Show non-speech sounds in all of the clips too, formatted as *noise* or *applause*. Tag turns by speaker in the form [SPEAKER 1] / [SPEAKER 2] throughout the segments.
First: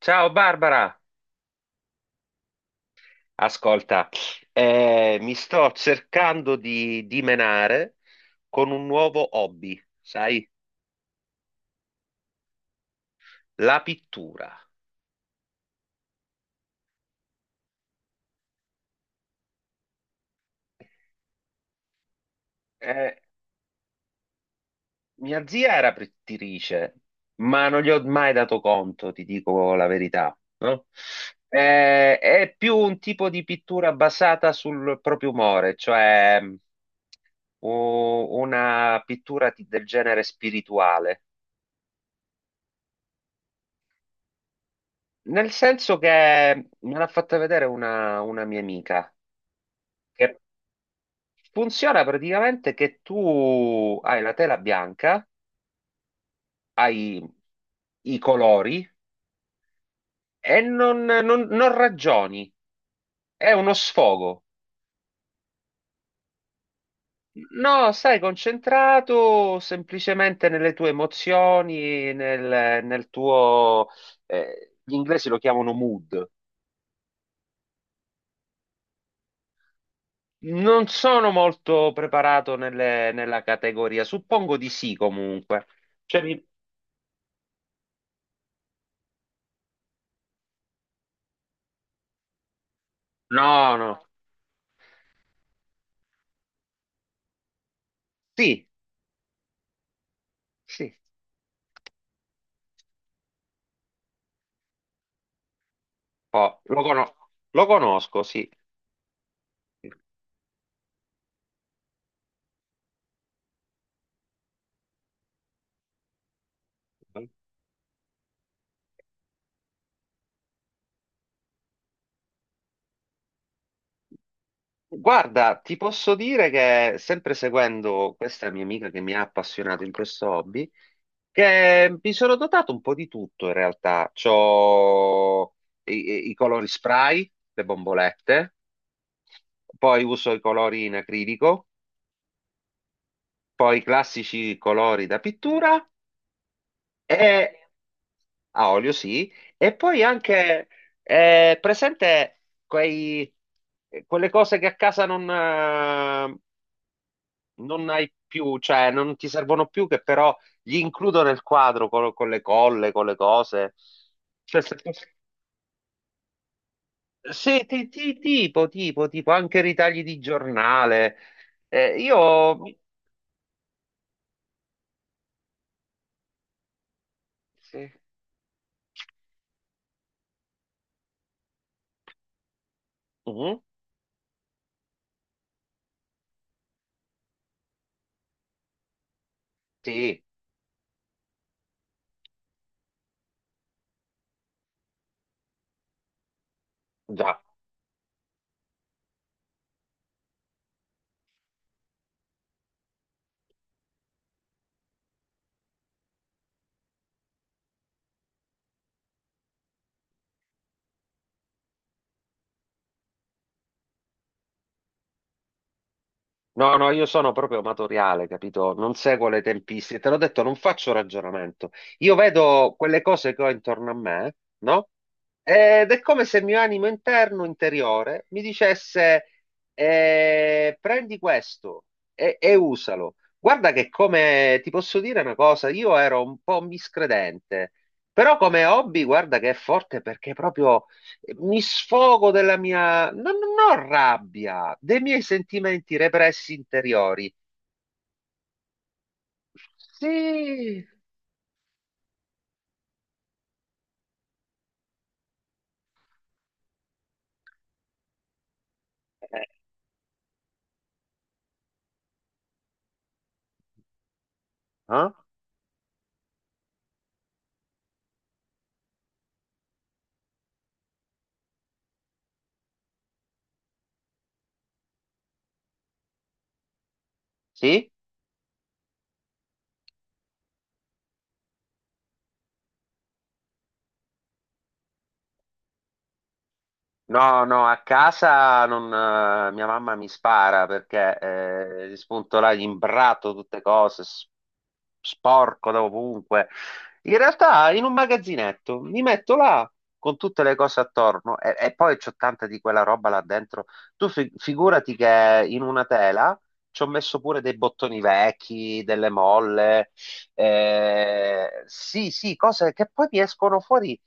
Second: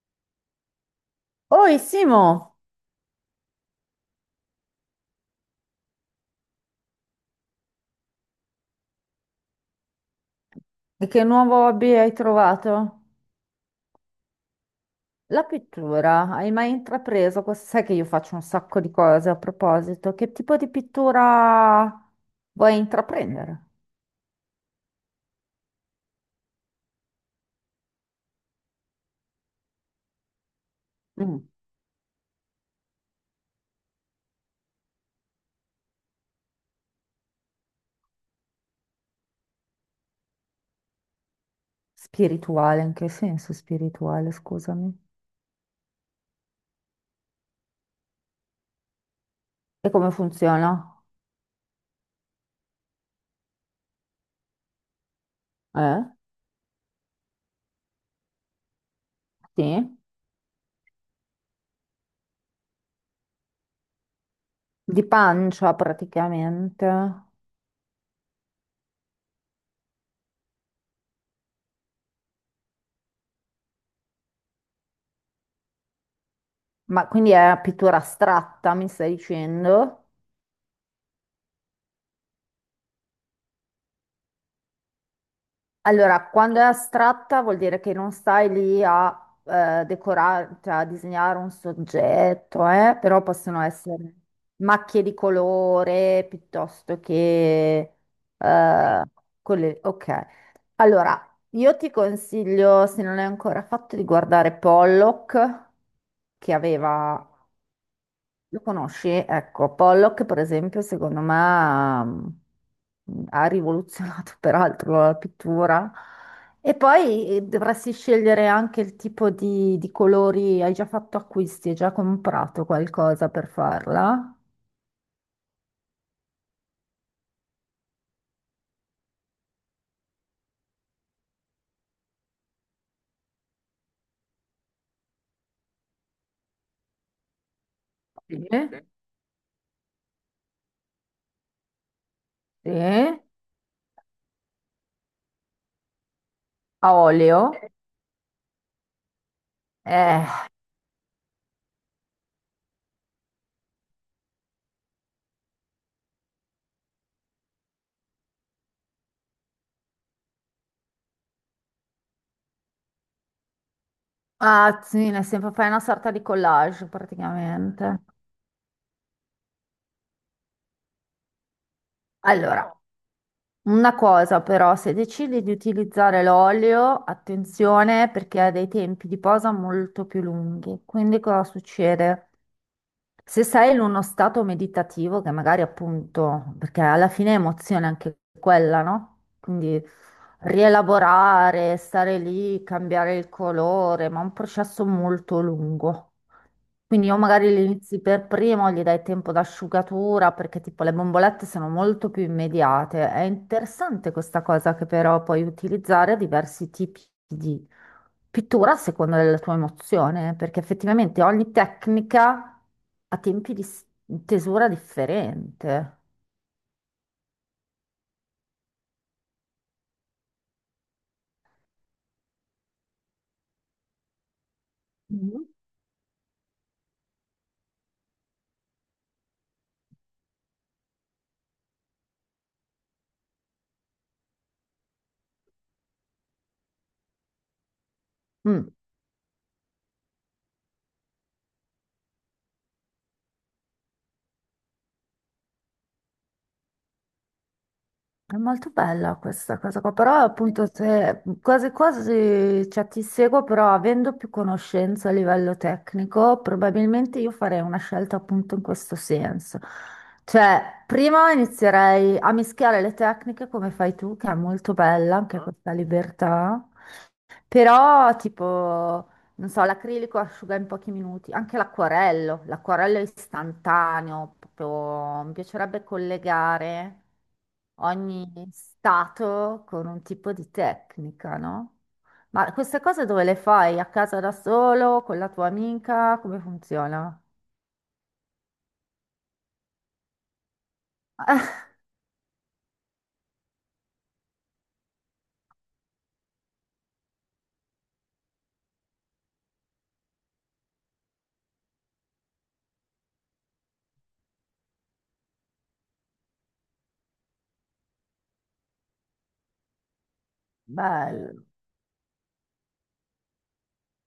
[SPEAKER 1] Ciao Barbara,
[SPEAKER 2] Oi Simo,
[SPEAKER 1] ascolta, mi sto cercando di dimenare con un nuovo hobby, sai,
[SPEAKER 2] e che nuovo hobby hai trovato?
[SPEAKER 1] la pittura.
[SPEAKER 2] La pittura, hai mai intrapreso questo? Sai che io faccio un sacco di cose a proposito. Che tipo di pittura vuoi
[SPEAKER 1] Eh,
[SPEAKER 2] intraprendere?
[SPEAKER 1] Mia zia era pittrice, ma non gli ho mai dato conto, ti dico la verità, no?
[SPEAKER 2] Mm.
[SPEAKER 1] È più un tipo di pittura basata sul proprio umore, cioè una pittura del genere spirituale.
[SPEAKER 2] Spirituale, in che senso spirituale, scusami.
[SPEAKER 1] Nel senso che me l'ha fatta vedere una mia amica.
[SPEAKER 2] E come
[SPEAKER 1] Che
[SPEAKER 2] funziona?
[SPEAKER 1] funziona praticamente che tu hai la tela bianca,
[SPEAKER 2] Eh?
[SPEAKER 1] hai i colori
[SPEAKER 2] Sì?
[SPEAKER 1] e non ragioni, è uno sfogo.
[SPEAKER 2] Di pancia praticamente.
[SPEAKER 1] No, stai concentrato semplicemente nelle tue emozioni, nel tuo... gli inglesi lo chiamano mood.
[SPEAKER 2] Ma quindi è pittura astratta, mi stai dicendo?
[SPEAKER 1] Non sono molto preparato nella categoria, suppongo di sì comunque. Cioè,
[SPEAKER 2] Allora,
[SPEAKER 1] mi-
[SPEAKER 2] quando è astratta vuol dire che non stai lì a decorare, cioè a disegnare un soggetto, però possono
[SPEAKER 1] No, no,
[SPEAKER 2] essere macchie di colore piuttosto che.
[SPEAKER 1] sì,
[SPEAKER 2] eh, Ok,
[SPEAKER 1] sì.
[SPEAKER 2] allora, io ti consiglio, se non l'hai ancora fatto, di guardare Pollock, che
[SPEAKER 1] Oh, lo, cono-
[SPEAKER 2] aveva
[SPEAKER 1] lo conosco, sì.
[SPEAKER 2] lo conosci? Ecco, Pollock, per esempio, secondo me ha rivoluzionato *laughs* peraltro la pittura. E poi dovresti scegliere anche il tipo di colori. Hai già fatto acquisti, hai già comprato qualcosa per farla?
[SPEAKER 1] Guarda, ti posso dire che sempre seguendo questa mia amica che mi ha appassionato in questo hobby, che mi sono dotato un po' di tutto in realtà. C'ho i colori spray, le bombolette,
[SPEAKER 2] Sì.
[SPEAKER 1] poi uso i colori in acrilico,
[SPEAKER 2] Sì.
[SPEAKER 1] poi i classici colori da pittura.
[SPEAKER 2] A olio?
[SPEAKER 1] A olio sì, e poi
[SPEAKER 2] Eh,
[SPEAKER 1] anche presente quei, quelle cose che a casa non hai più, cioè non ti servono più, che però gli includo nel quadro con le colle, con le cose. Cioè, se-
[SPEAKER 2] ah, sì, nel senso fai una sorta di collage
[SPEAKER 1] sì,
[SPEAKER 2] praticamente.
[SPEAKER 1] tipo, tipo, anche ritagli di giornale. Io...
[SPEAKER 2] Allora, una cosa però, se decidi di utilizzare l'olio,
[SPEAKER 1] Sì.
[SPEAKER 2] attenzione perché ha dei tempi di posa molto più lunghi. Quindi cosa succede? Se
[SPEAKER 1] Mhm.
[SPEAKER 2] sei in uno stato meditativo, che magari appunto, perché alla fine è emozione anche quella, no? Quindi
[SPEAKER 1] Sì,
[SPEAKER 2] rielaborare, stare lì, cambiare il colore, ma è un processo molto lungo. Quindi o
[SPEAKER 1] già.
[SPEAKER 2] magari li inizi per primo, gli dai tempo d'asciugatura, perché tipo le bombolette sono molto più immediate. È interessante questa cosa che però puoi utilizzare diversi tipi di pittura a seconda della tua emozione, perché effettivamente ogni tecnica ha tempi di tesura differente.
[SPEAKER 1] No, no, io sono proprio amatoriale, capito? Non seguo le tempistiche. Te l'ho detto, non faccio ragionamento. Io vedo quelle cose che ho intorno a me, no?
[SPEAKER 2] Mhm.
[SPEAKER 1] Ed è come se il mio animo interno, interiore, mi dicesse, prendi questo e usalo. Guarda che come, ti posso dire una cosa, io ero un po' miscredente, però come
[SPEAKER 2] Mm.
[SPEAKER 1] hobby, guarda che è forte perché proprio mi sfogo della mia, non ho rabbia, dei miei sentimenti repressi interiori.
[SPEAKER 2] È molto bella questa cosa qua, però appunto
[SPEAKER 1] Sì.
[SPEAKER 2] se quasi quasi cioè, ti seguo, però avendo più conoscenza a livello tecnico, probabilmente io farei una scelta appunto in questo
[SPEAKER 1] Eh,
[SPEAKER 2] senso. Cioè, prima inizierei a mischiare le tecniche come fai tu, che è molto
[SPEAKER 1] ah?
[SPEAKER 2] bella anche questa libertà, però, tipo, non so, l'acrilico asciuga in pochi minuti, anche l'acquarello, l'acquarello è istantaneo, proprio mi piacerebbe collegare
[SPEAKER 1] Sì?
[SPEAKER 2] ogni stato con un tipo di tecnica, no? Ma queste cose dove le fai? A casa da solo, con la tua amica? Come funziona?
[SPEAKER 1] No, no, a casa non, mia mamma mi spara perché
[SPEAKER 2] *laughs*
[SPEAKER 1] spunto là, gli imbrato tutte cose, sporco da ovunque. In realtà in un magazzinetto mi metto là con tutte le cose attorno e poi c'ho tanta di quella roba là dentro. Tu figurati che in una tela ci ho messo pure dei bottoni vecchi, delle molle,
[SPEAKER 2] Ah, bello.
[SPEAKER 1] sì, sì, cose che poi mi escono fuori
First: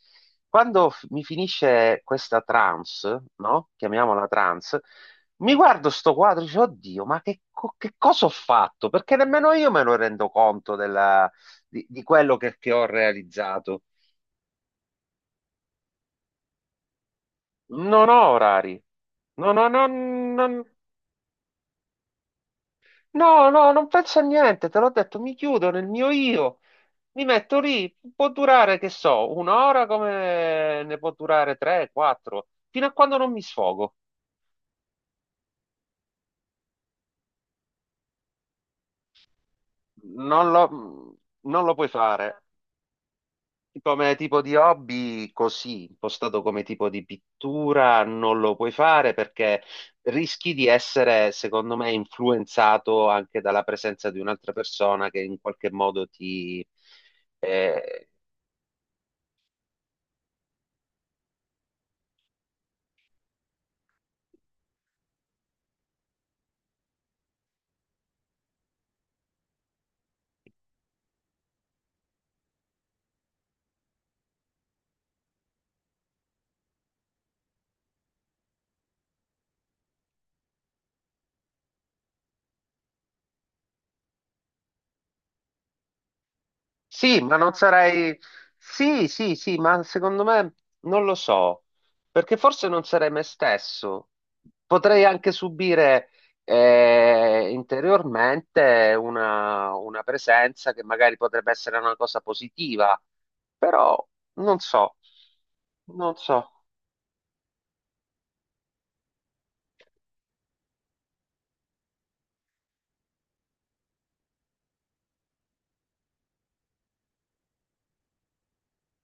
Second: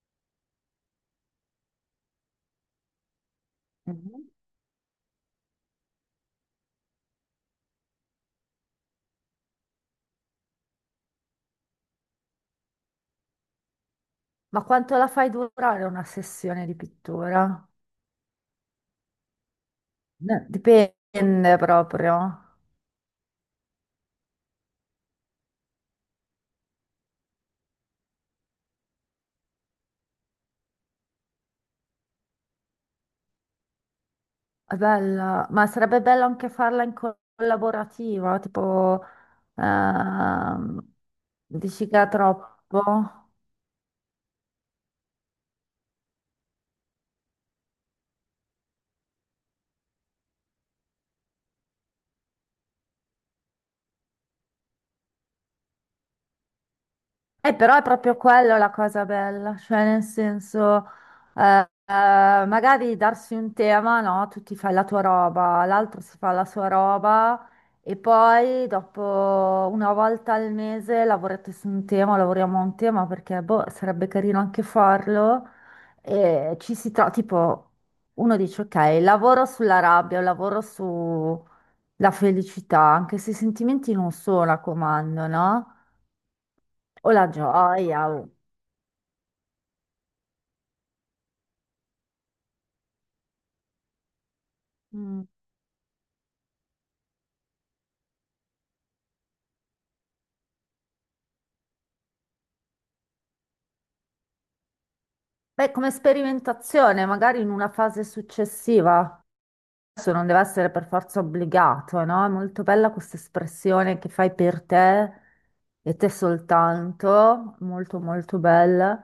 [SPEAKER 1] quando mi finisce questa trance, no? Chiamiamola
[SPEAKER 2] Mhm.
[SPEAKER 1] trance, mi guardo sto quadro e dico, oddio, che cosa ho fatto? Perché nemmeno io me ne rendo conto di quello che ho realizzato.
[SPEAKER 2] Ma quanto la fai durare una sessione di pittura?
[SPEAKER 1] Non ho orari. No, no, no,
[SPEAKER 2] Dipende proprio.
[SPEAKER 1] no, no, non penso a niente, te l'ho detto, mi chiudo nel mio io, mi metto lì, può durare, che so, un'ora come ne può durare tre, quattro, fino a quando non mi sfogo.
[SPEAKER 2] È bella, ma sarebbe bello anche farla in collaborativa, tipo,
[SPEAKER 1] Non lo,
[SPEAKER 2] ehm,
[SPEAKER 1] non lo
[SPEAKER 2] dici
[SPEAKER 1] puoi
[SPEAKER 2] che è
[SPEAKER 1] fare.
[SPEAKER 2] troppo?
[SPEAKER 1] Come tipo di hobby, così, impostato come tipo di pittura, non lo puoi fare perché rischi di essere, secondo me, influenzato anche dalla presenza di un'altra persona che in qualche modo ti,
[SPEAKER 2] Però è
[SPEAKER 1] eh,
[SPEAKER 2] proprio quello la cosa bella, cioè nel senso, magari darsi un tema, no? Tu ti fai la tua roba, l'altro si fa la sua roba e poi dopo una volta al mese lavorate su un tema, lavoriamo a un tema perché boh, sarebbe carino anche farlo e ci si trova, tipo, uno dice ok, lavoro sulla rabbia, lavoro sulla felicità, anche se i sentimenti non sono a comando, no? O
[SPEAKER 1] Sì,
[SPEAKER 2] la
[SPEAKER 1] ma non
[SPEAKER 2] gioia.
[SPEAKER 1] sarei... Sì, sì, sì, ma secondo me non lo so, perché forse non sarei me stesso. Potrei
[SPEAKER 2] Mm.
[SPEAKER 1] anche subire interiormente una presenza che magari potrebbe essere una cosa positiva, però non so,
[SPEAKER 2] Beh, come
[SPEAKER 1] non so.
[SPEAKER 2] sperimentazione, magari in una fase successiva, adesso non deve essere per forza obbligato, no? È molto bella questa espressione che fai per te e te soltanto, molto molto bella.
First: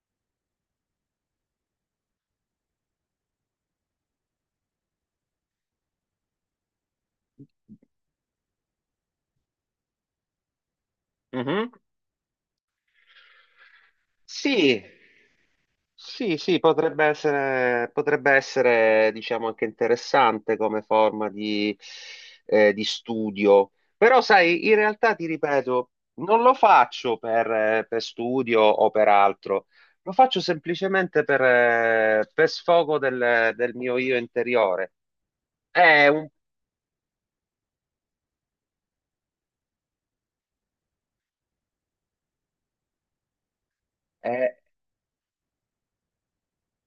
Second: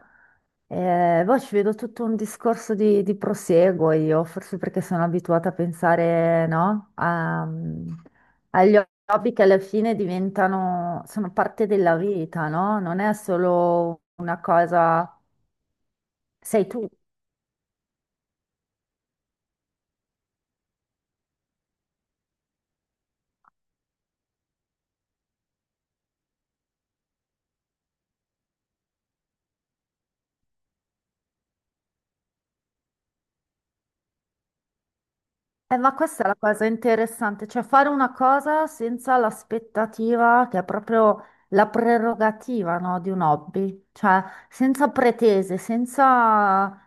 [SPEAKER 2] E poi ci vedo tutto un discorso di prosieguo io, forse perché sono abituata a pensare, no? Agli hobby che alla fine diventano, sono parte
[SPEAKER 1] Mhm.
[SPEAKER 2] della vita, no? Non è solo una
[SPEAKER 1] Sì,
[SPEAKER 2] cosa,
[SPEAKER 1] sì, sì,
[SPEAKER 2] sei tu.
[SPEAKER 1] potrebbe essere, diciamo, anche interessante come forma di studio. Però, sai, in realtà ti ripeto, non lo faccio per studio o per altro, lo faccio semplicemente per sfogo del mio io interiore.
[SPEAKER 2] Ma
[SPEAKER 1] È
[SPEAKER 2] questa
[SPEAKER 1] un...
[SPEAKER 2] è la cosa interessante, cioè fare una cosa senza l'aspettativa, che è proprio la prerogativa, no, di un hobby, cioè
[SPEAKER 1] è-
[SPEAKER 2] senza pretese, senza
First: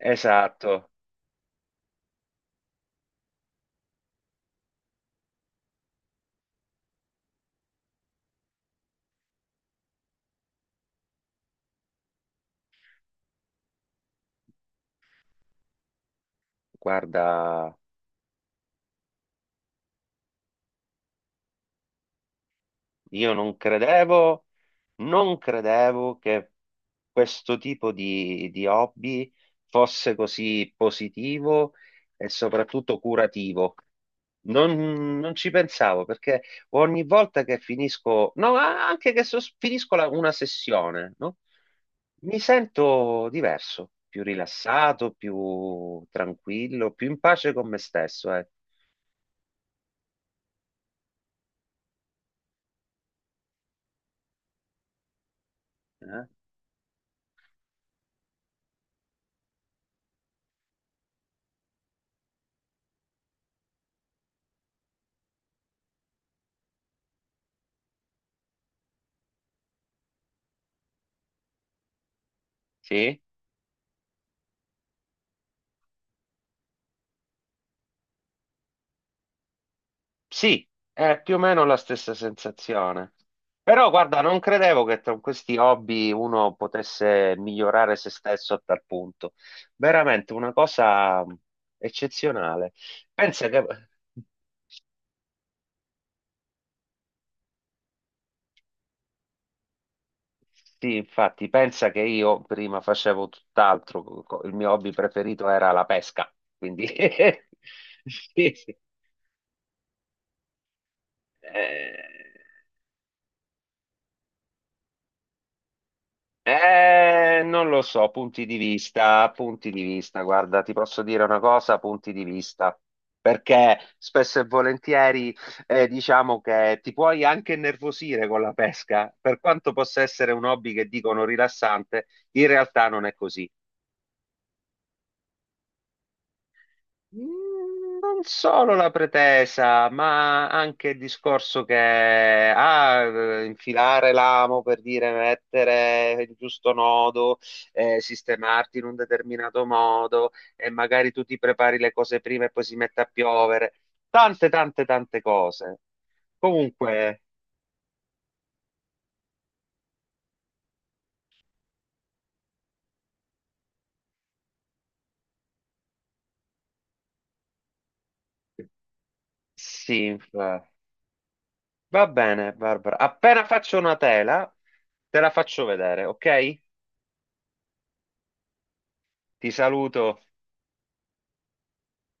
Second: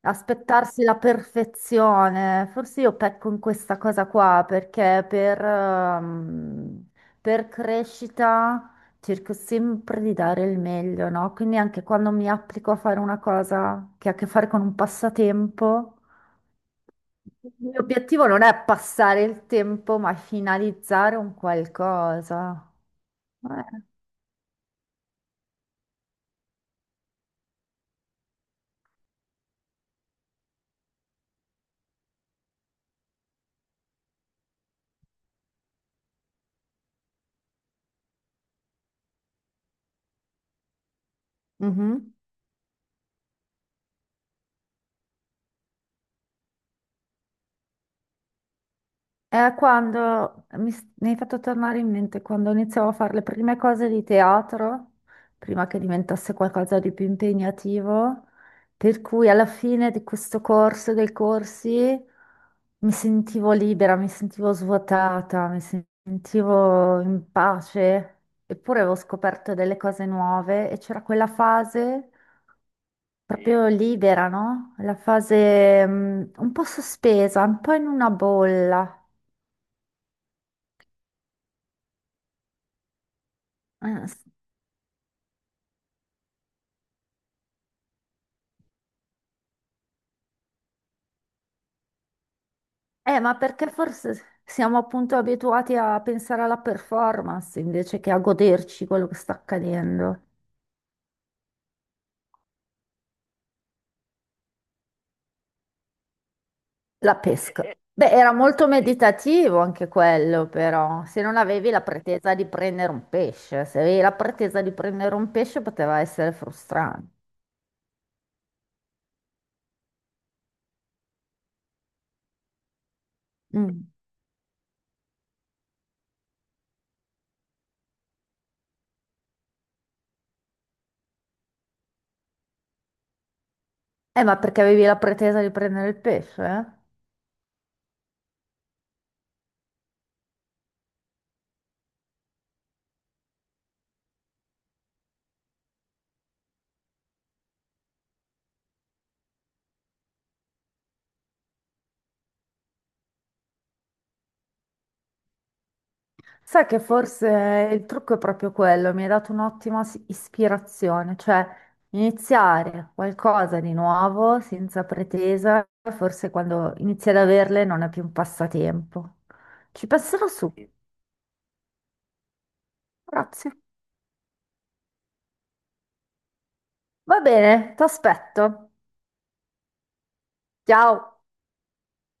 [SPEAKER 2] aspettarsi la perfezione. Forse io pecco in questa cosa qua perché per crescita cerco sempre di dare il meglio, no? Quindi anche quando mi applico a fare una cosa che ha a che fare con un passatempo. Il
[SPEAKER 1] guarda.
[SPEAKER 2] mio obiettivo non è passare il tempo, ma finalizzare un qualcosa.
[SPEAKER 1] Io non
[SPEAKER 2] Eh.
[SPEAKER 1] credevo, non credevo che questo tipo di hobby fosse così positivo e soprattutto curativo. Non ci pensavo perché ogni volta che finisco, no, anche che finisco una sessione, no?
[SPEAKER 2] Mhm.
[SPEAKER 1] Mi sento diverso, più rilassato, più tranquillo, più in pace con me stesso, eh.
[SPEAKER 2] È quando mi hai fatto tornare in mente quando iniziavo a fare le prime cose di teatro, prima che
[SPEAKER 1] Eh?
[SPEAKER 2] diventasse qualcosa di più impegnativo, per cui alla fine di questo corso, dei corsi, mi sentivo libera, mi sentivo svuotata, mi sentivo in pace, eppure avevo scoperto delle cose nuove e c'era quella fase
[SPEAKER 1] Sì?
[SPEAKER 2] proprio libera, no? La fase, un po' sospesa, un po' in una bolla.
[SPEAKER 1] Sì, è più o meno la stessa sensazione. Però
[SPEAKER 2] Eh,
[SPEAKER 1] guarda, non credevo che con questi hobby uno potesse migliorare se stesso a tal punto. Veramente una cosa eccezionale.
[SPEAKER 2] Ma
[SPEAKER 1] Pensa che...
[SPEAKER 2] perché forse siamo appunto abituati a pensare alla performance invece che a goderci quello che sta accadendo?
[SPEAKER 1] Sì, infatti, pensa che io prima facevo tutt'altro, il mio hobby preferito era la pesca, quindi...
[SPEAKER 2] La
[SPEAKER 1] *laughs*
[SPEAKER 2] pesca. Beh, era
[SPEAKER 1] Sì,
[SPEAKER 2] molto
[SPEAKER 1] sì.
[SPEAKER 2] meditativo anche quello, però, se non avevi la
[SPEAKER 1] Eh,
[SPEAKER 2] pretesa di prendere un pesce, se avevi la pretesa di prendere un pesce poteva essere frustrante.
[SPEAKER 1] Eh, non lo so, punti di vista, guarda, ti posso dire una cosa, punti di vista, perché
[SPEAKER 2] Mm.
[SPEAKER 1] spesso e volentieri diciamo che ti puoi anche innervosire con la pesca, per quanto possa essere un hobby che dicono rilassante, in realtà non è così.
[SPEAKER 2] Ma perché avevi la pretesa di prendere il pesce? Eh?
[SPEAKER 1] Mm, non solo la pretesa, ma anche il discorso che infilare l'amo per dire mettere il giusto nodo, sistemarti in un determinato modo e magari tu ti prepari le cose prima e poi si mette a piovere. Tante, tante, tante cose.
[SPEAKER 2] Sai che
[SPEAKER 1] Comunque,
[SPEAKER 2] forse il trucco è proprio quello, mi hai dato un'ottima ispirazione, cioè iniziare qualcosa di nuovo senza pretesa, forse quando inizi ad averle non è più un passatempo. Ci
[SPEAKER 1] sì,
[SPEAKER 2] passerò su.
[SPEAKER 1] va bene, Barbara. Appena
[SPEAKER 2] Grazie.
[SPEAKER 1] faccio una tela, te la faccio vedere, ok?
[SPEAKER 2] Va bene, ti aspetto.
[SPEAKER 1] Ti saluto.
[SPEAKER 2] Ciao.